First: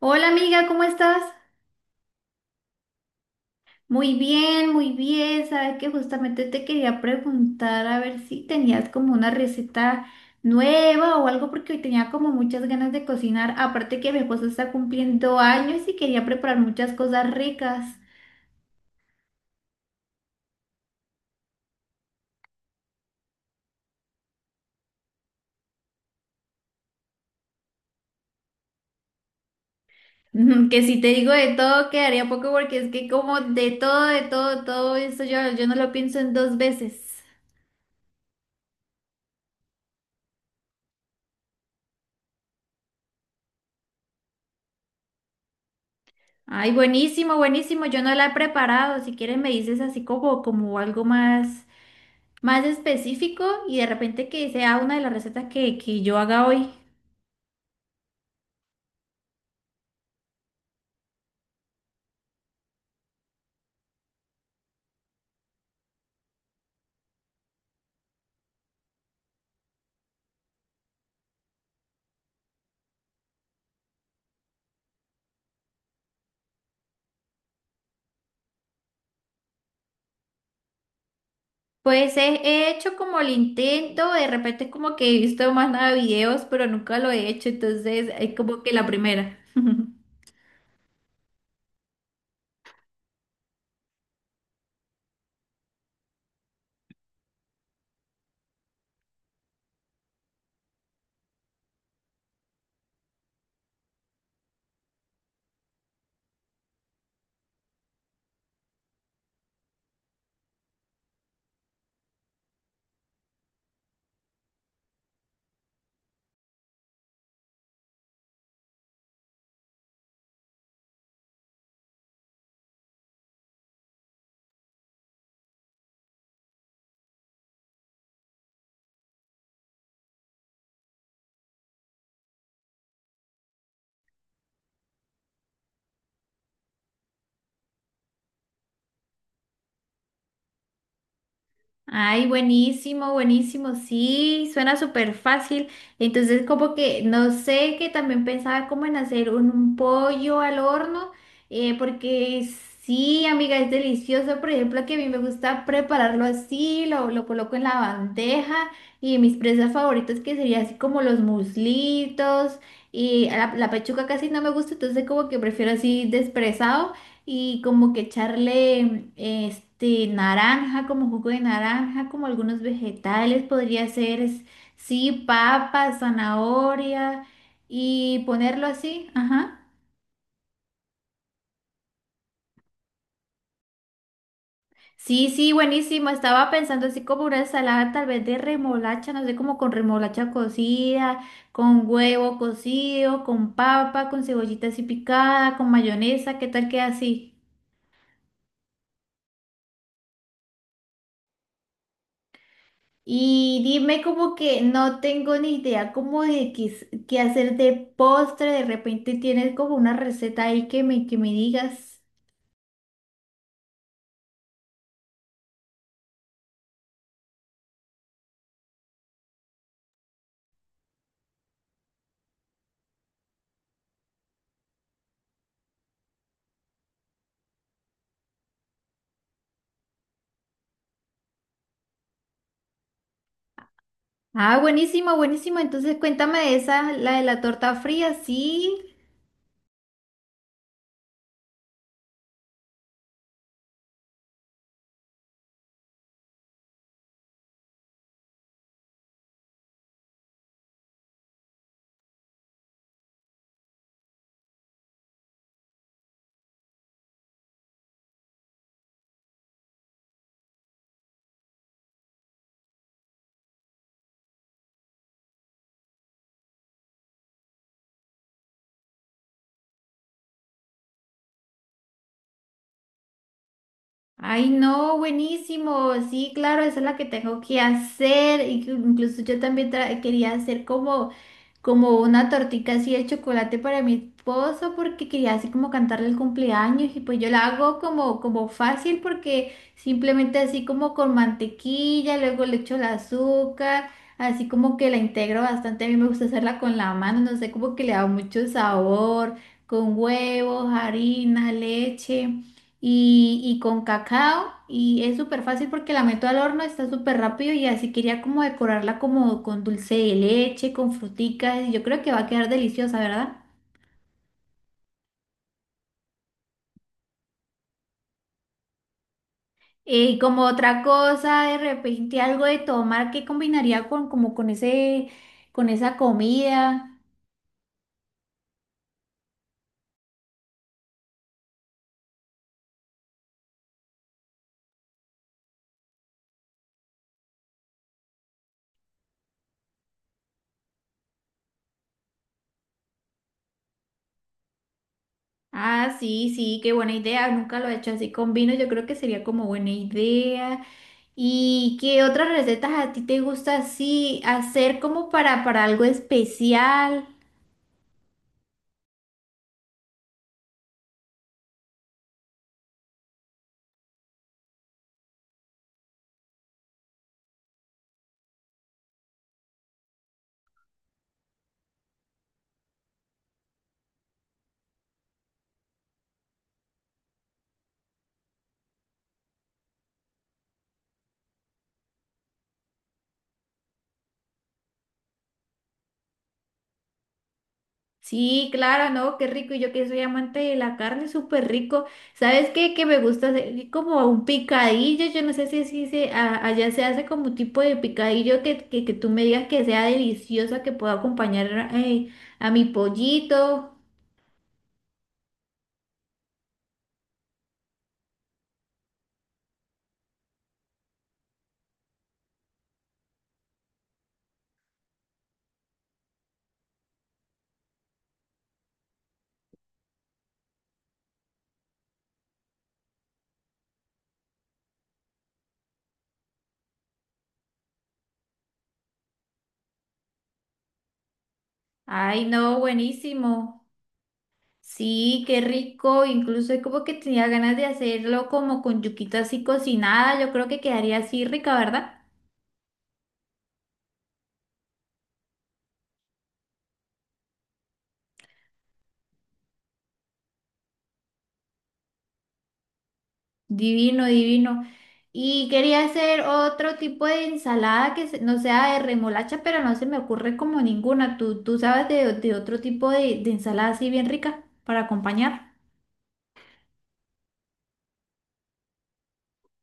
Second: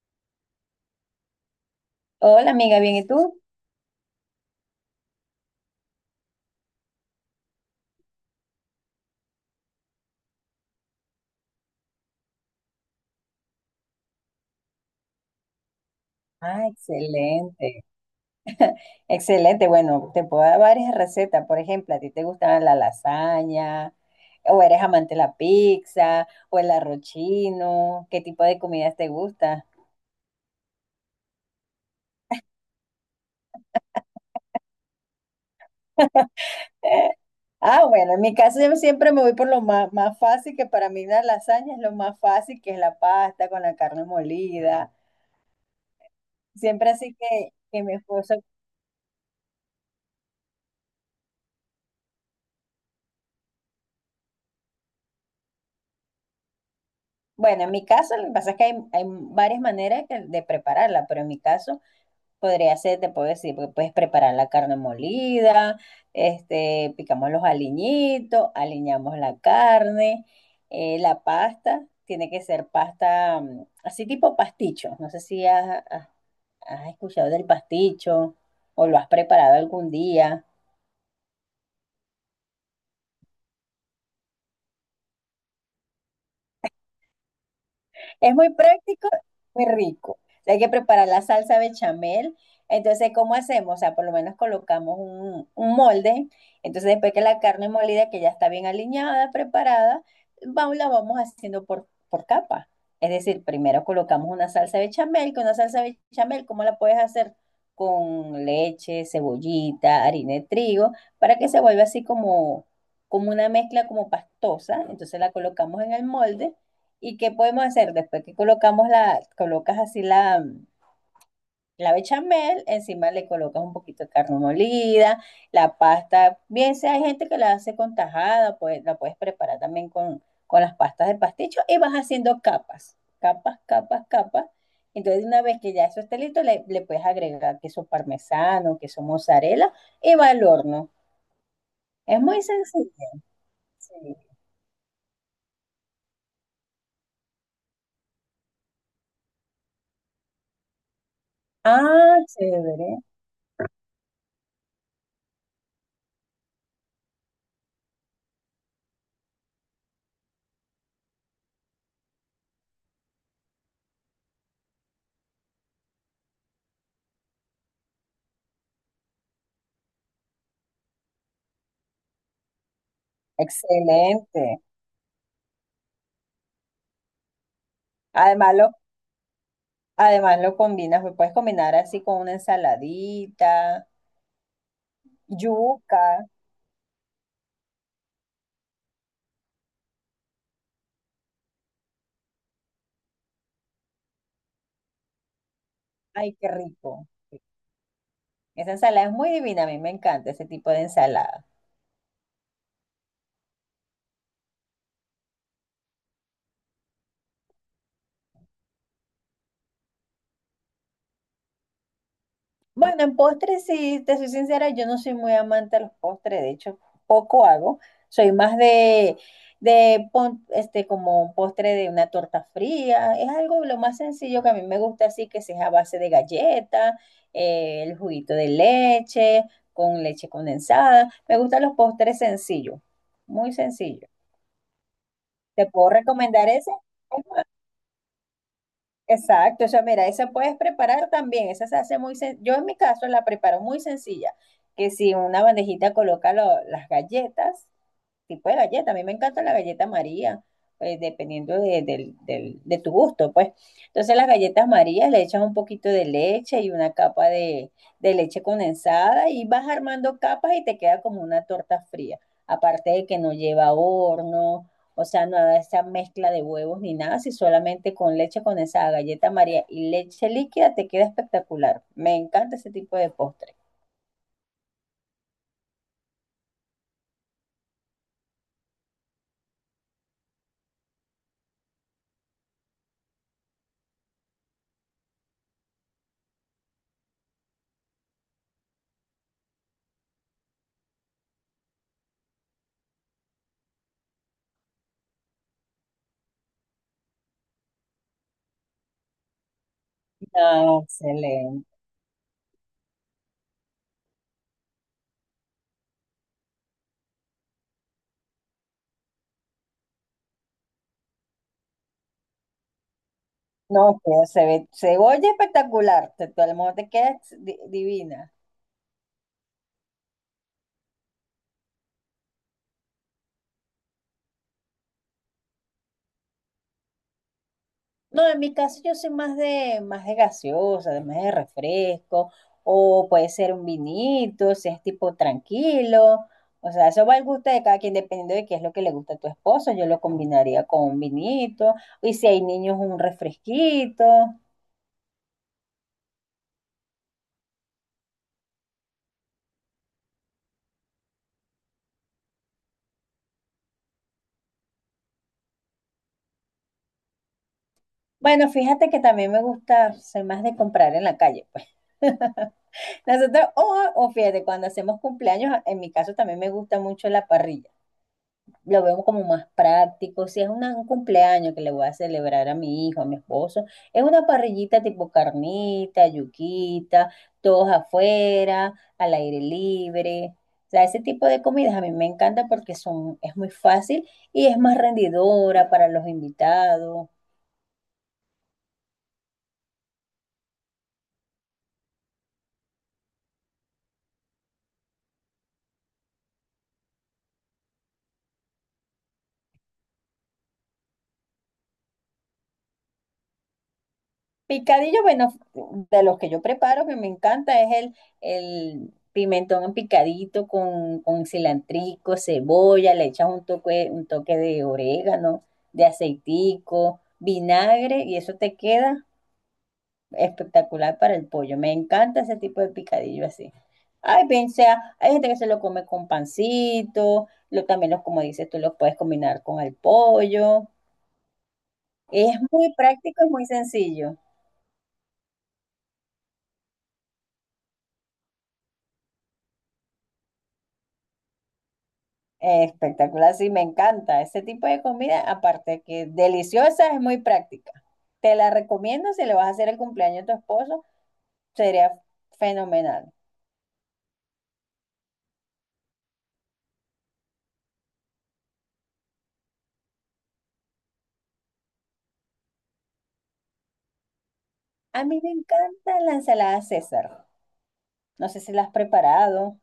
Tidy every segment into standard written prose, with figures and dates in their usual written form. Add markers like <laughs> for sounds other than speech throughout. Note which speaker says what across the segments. Speaker 1: Hola amiga, ¿cómo estás?
Speaker 2: Hola amiga, ¿bien y tú?
Speaker 1: Muy bien, muy bien. Sabes que justamente te quería preguntar a ver si tenías como una receta nueva o algo porque hoy tenía como muchas ganas de cocinar. Aparte que mi esposo está cumpliendo años y quería preparar
Speaker 2: Ah,
Speaker 1: muchas cosas
Speaker 2: excelente.
Speaker 1: ricas. <laughs>
Speaker 2: Excelente, bueno, te puedo dar varias recetas. Por ejemplo, ¿a ti te gusta la lasaña? ¿O eres amante de la pizza? ¿O el arroz chino? ¿Qué tipo de comidas te gusta?
Speaker 1: Que si te digo de todo quedaría poco porque es que como de todo, todo eso yo no lo pienso en dos
Speaker 2: <laughs>
Speaker 1: veces.
Speaker 2: Ah, bueno, en mi caso yo siempre me voy por lo más, más fácil, que para mí la lasaña es lo más fácil, que es la pasta con la carne molida.
Speaker 1: Ay,
Speaker 2: Siempre así
Speaker 1: buenísimo,
Speaker 2: que
Speaker 1: buenísimo.
Speaker 2: mi
Speaker 1: Yo no la he
Speaker 2: esposo,
Speaker 1: preparado. Si quieres me dices así como algo más. Más específico y de repente que sea una de las recetas que yo haga hoy.
Speaker 2: bueno, en mi caso lo que pasa es que hay varias maneras de prepararla, pero en mi caso podría ser, te puedo decir, porque puedes preparar la carne molida, este, picamos los aliñitos, aliñamos la carne, la pasta, tiene que ser pasta así tipo pasticho. No sé si has escuchado del pasticho o lo has preparado algún día.
Speaker 1: Pues he hecho como el intento, de repente como que he visto más nada videos, pero nunca lo he hecho, entonces es
Speaker 2: Es muy
Speaker 1: como que la
Speaker 2: práctico,
Speaker 1: primera.
Speaker 2: muy
Speaker 1: <laughs>
Speaker 2: rico. Hay que preparar la salsa bechamel. Entonces, ¿cómo hacemos? O sea, por lo menos colocamos un molde. Entonces, después que la carne molida, que ya está bien aliñada, preparada, vamos, la vamos haciendo por capa. Es decir, primero colocamos una salsa bechamel, que una salsa bechamel, ¿cómo la puedes hacer? Con leche, cebollita, harina de trigo, para que se vuelva así como, como una mezcla como pastosa. Entonces la colocamos en el molde. ¿Y qué podemos hacer después que colocamos colocas así la bechamel? Encima le colocas un poquito de carne molida, la pasta, bien sea, hay gente que la hace con tajada, pues la puedes preparar también con las pastas de pasticho y vas haciendo capas, capas, capas, capas. Entonces, una vez que ya eso esté listo, le puedes agregar queso parmesano, queso mozzarella y va al horno. Es
Speaker 1: Ay,
Speaker 2: muy sencillo.
Speaker 1: buenísimo, buenísimo,
Speaker 2: Sí.
Speaker 1: sí, suena súper fácil. Entonces, como que, no sé, que también pensaba como en hacer un pollo al horno,
Speaker 2: Ah,
Speaker 1: porque
Speaker 2: chévere.
Speaker 1: sí, amiga, es delicioso. Por ejemplo, que a mí me gusta prepararlo así, lo coloco en la bandeja y mis presas favoritas que serían así como los muslitos y la pechuga casi no me gusta, entonces como que prefiero así despresado y como que echarle este naranja, como jugo de naranja, como algunos vegetales, podría ser,
Speaker 2: Excelente.
Speaker 1: sí, papa, zanahoria y
Speaker 2: Además,
Speaker 1: ponerlo así, ajá.
Speaker 2: Además lo combinas, lo puedes combinar así con una ensaladita,
Speaker 1: Sí, sí,
Speaker 2: yuca.
Speaker 1: buenísimo. Estaba pensando así como una ensalada tal vez de remolacha, no sé, como con remolacha cocida, con huevo cocido, con papa, con cebollita así picada, con
Speaker 2: Ay,
Speaker 1: mayonesa, ¿qué
Speaker 2: qué
Speaker 1: tal queda
Speaker 2: rico.
Speaker 1: así?
Speaker 2: Esa ensalada es muy divina, a mí me encanta ese tipo de ensalada.
Speaker 1: Y dime como que no tengo ni idea como de qué, qué hacer de postre, de repente tienes como una receta ahí que me digas.
Speaker 2: Bueno, en postres, sí, te soy sincera, yo no soy muy amante de los postres, de hecho, poco hago. Soy más de, como un postre de una torta fría. Es algo lo más sencillo que a mí me gusta, así que sea a base de galleta, el juguito de leche, con leche condensada. Me gustan los postres sencillos, muy sencillos.
Speaker 1: Ah, buenísimo, buenísimo.
Speaker 2: ¿Te puedo
Speaker 1: Entonces cuéntame
Speaker 2: recomendar
Speaker 1: de
Speaker 2: ese?
Speaker 1: esa, la de la torta fría, sí.
Speaker 2: Exacto, o sea, mira, esa puedes preparar también, esa se hace muy yo en mi caso la preparo muy sencilla, que si en una bandejita coloca las galletas, tipo de galleta. A mí me encanta la galleta María, pues, dependiendo de tu gusto, pues. Entonces las galletas María le echas un poquito de leche y una capa de leche condensada y vas armando capas y te queda como una torta fría. Aparte de que no lleva horno, o sea, no da esa mezcla de huevos ni nada, si solamente con leche condensada, galleta María y leche líquida te queda espectacular. Me encanta ese tipo de postre.
Speaker 1: Ay, no, buenísimo. Sí, claro, esa es la que tengo que hacer. Incluso yo también quería hacer como como una tortita así de chocolate para mi esposo porque quería así como cantarle el cumpleaños y pues yo la hago como, como fácil porque simplemente así como con mantequilla, luego le echo el azúcar, así como que la integro bastante, a mí me gusta hacerla con la mano, no sé, como que le da mucho sabor, con huevos,
Speaker 2: No,
Speaker 1: harina,
Speaker 2: excelente.
Speaker 1: leche y con cacao y es súper fácil porque la meto al horno, está súper rápido y así quería como decorarla como con dulce de leche, con fruticas y yo creo que va a quedar deliciosa, ¿verdad?
Speaker 2: No, se ve, se oye espectacular, te, todo el mundo te queda divina.
Speaker 1: Y como otra cosa, de repente algo de tomar que combinaría con como con ese con esa comida.
Speaker 2: No, en mi caso yo soy más de gaseosa, de más de refresco, o puede ser un vinito, si es tipo tranquilo. O sea, eso va al gusto de cada quien, dependiendo de qué es lo que le gusta a tu esposo. Yo lo combinaría con un vinito, y si hay niños, un refresquito.
Speaker 1: Ah, sí, sí, qué buena idea. Nunca lo he hecho así con vino. Yo creo que sería como buena idea. ¿Y qué otras recetas a ti te gusta así hacer como para algo especial?
Speaker 2: Bueno, fíjate que también me gusta, soy más de comprar en la calle, pues. <laughs> Nosotros, o fíjate, cuando hacemos cumpleaños, en mi caso también me gusta mucho la parrilla. Lo veo como más práctico. Si es un cumpleaños que le voy a celebrar a mi hijo, a mi esposo, es una parrillita tipo carnita, yuquita, todos afuera, al aire libre. O sea, ese tipo de comidas a mí me encanta porque son, es muy fácil y es más rendidora para los invitados.
Speaker 1: Sí, claro, ¿no? Qué rico. Y yo que soy amante de la carne, súper rico. ¿Sabes qué? Que me gusta hacer como un picadillo. Yo no sé si, si se, allá se hace como un tipo de picadillo que tú me digas que sea deliciosa, que pueda acompañar a mi pollito.
Speaker 2: Picadillo, bueno, de los que yo preparo, que me encanta, es el pimentón picadito con cilantrico, cebolla, le echas un toque de orégano, de aceitico, vinagre, y eso te queda espectacular para el pollo. Me encanta ese tipo de picadillo así. Ay, bien sea, hay gente que se lo come con pancito, lo, también los, como dices tú, los puedes combinar con el pollo.
Speaker 1: Ay,
Speaker 2: Es
Speaker 1: no,
Speaker 2: muy práctico y muy
Speaker 1: buenísimo.
Speaker 2: sencillo.
Speaker 1: Sí, qué rico. Incluso es como que tenía ganas de hacerlo como con yuquita así cocinada. Yo creo que quedaría así rica, ¿verdad?
Speaker 2: Espectacular, sí, me encanta. Ese tipo de comida, aparte que deliciosa, es muy práctica. Te la recomiendo si le vas a hacer el cumpleaños a tu esposo, sería fenomenal.
Speaker 1: Divino, divino. Y quería hacer otro tipo de ensalada que no sea de remolacha, pero no se me ocurre como ninguna. Tú sabes de otro tipo de ensalada así bien rica para
Speaker 2: A mí me
Speaker 1: acompañar?
Speaker 2: encanta la ensalada César. No sé si la has preparado.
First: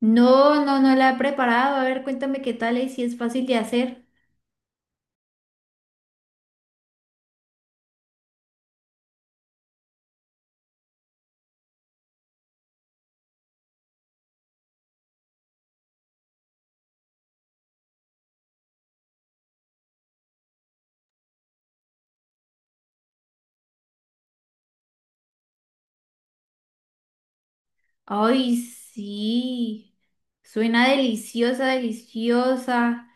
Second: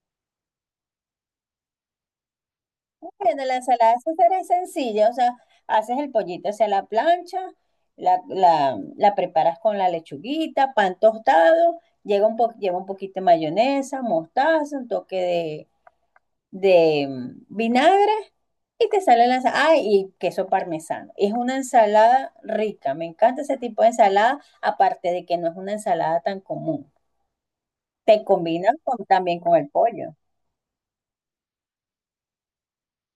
Speaker 1: No, no, no la he preparado. A ver, cuéntame qué tal y si es
Speaker 2: Bueno,
Speaker 1: fácil de
Speaker 2: la ensalada
Speaker 1: hacer.
Speaker 2: César es sencilla, o sea, haces el pollito hacia la plancha, la preparas con la lechuguita, pan tostado, lleva un poquito de mayonesa, mostaza, un toque de vinagre y te sale la ensalada. Ah, y queso parmesano. Es una ensalada rica. Me encanta ese tipo de ensalada, aparte de que no es una ensalada tan común. Te
Speaker 1: Ay,
Speaker 2: combina también con el
Speaker 1: sí.
Speaker 2: pollo.
Speaker 1: Suena deliciosa, deliciosa.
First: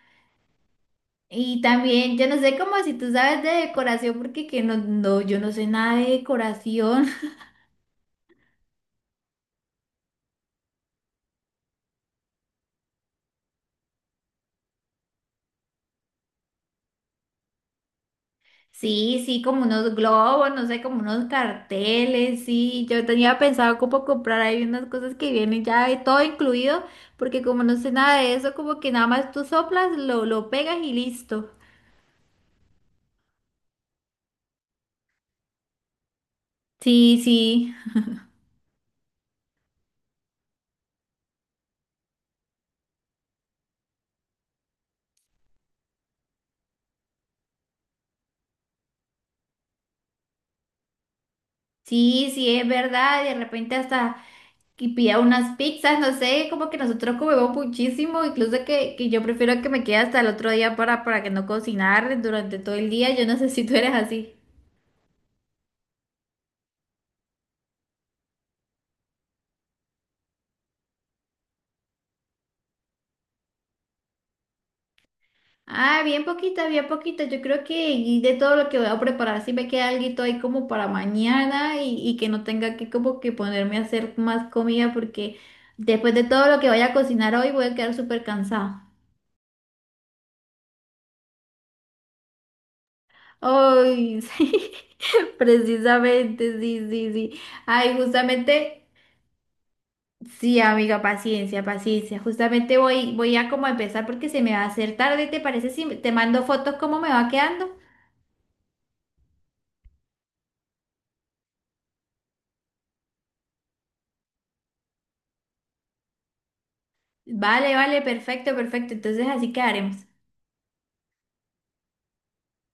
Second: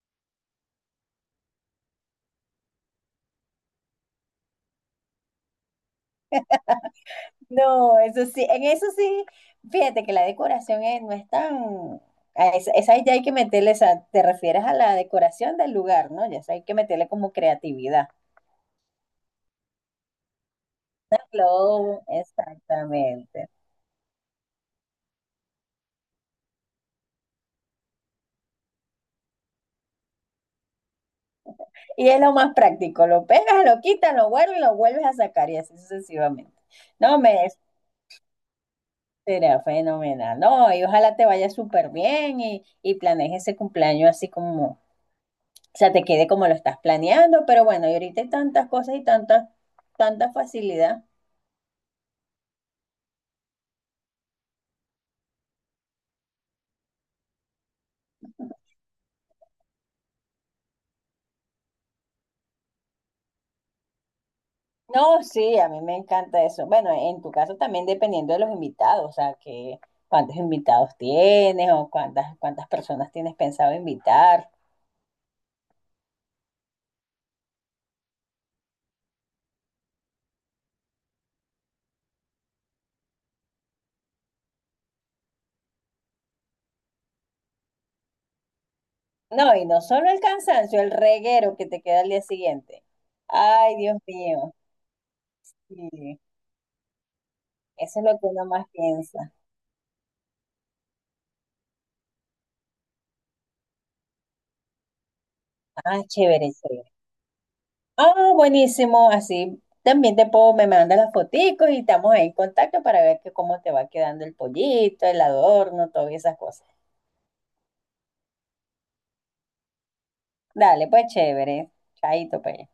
Speaker 1: Y también, yo no sé cómo si tú sabes de decoración, porque que no, no, yo no sé nada de decoración.
Speaker 2: No, eso sí, en eso sí, fíjate que no es tan... a esa, esa ya hay que meterle, esa, te refieres a la decoración del lugar, ¿no? Ya esa hay que meterle como creatividad.
Speaker 1: Sí, sí, como unos globos, no sé, como unos
Speaker 2: Claro,
Speaker 1: carteles, sí. Yo tenía
Speaker 2: exactamente.
Speaker 1: pensado como comprar ahí unas cosas que vienen ya de todo incluido, porque como no sé nada de eso, como que nada más tú soplas, lo pegas y listo.
Speaker 2: Y es lo más práctico, lo pegas, lo quitas, lo vuelves a sacar y así sucesivamente. No,
Speaker 1: Sí,
Speaker 2: me
Speaker 1: sí,
Speaker 2: será fenomenal, ¿no? Y ojalá te vaya súper bien y planees ese cumpleaños así como, o sea, te quede como lo estás planeando, pero bueno, y ahorita hay tantas cosas y tanta facilidad.
Speaker 1: sí, sí, es verdad. De repente hasta que pida unas pizzas, no sé, como que nosotros comemos muchísimo, incluso que yo prefiero que me quede hasta el otro día para que no cocinar durante todo el día. Yo no sé si tú eres así.
Speaker 2: No, sí, a mí me encanta eso. Bueno, en tu caso también dependiendo de los invitados, o sea, que cuántos invitados tienes o cuántas personas tienes pensado invitar.
Speaker 1: Ah, bien poquita, bien poquita. Yo creo que y de todo lo que voy a preparar, si me queda algo ahí como para mañana y que no tenga que como que ponerme a hacer más comida porque después de todo lo que vaya a cocinar hoy voy a quedar súper cansada.
Speaker 2: No, y no solo el cansancio, el reguero que te queda al día siguiente. Ay, Dios
Speaker 1: Ay, <laughs> sí,
Speaker 2: mío. Sí,
Speaker 1: precisamente, sí, sí, sí. Ay,
Speaker 2: eso es lo que uno más
Speaker 1: justamente,
Speaker 2: piensa.
Speaker 1: sí, amiga, paciencia, paciencia. Justamente voy a como empezar porque se me va a hacer tarde. ¿Te parece si
Speaker 2: Ah,
Speaker 1: te mando
Speaker 2: chévere,
Speaker 1: fotos
Speaker 2: chévere.
Speaker 1: cómo me va quedando?
Speaker 2: Ah, buenísimo. Así también te puedo, me mandas las foticos y estamos ahí en contacto para ver que cómo te va quedando el pollito, el adorno, todas esas cosas.
Speaker 1: Vale, vale, perfecto, perfecto. Entonces así quedaremos.
Speaker 2: Dale, pues chévere. Chaito, pues.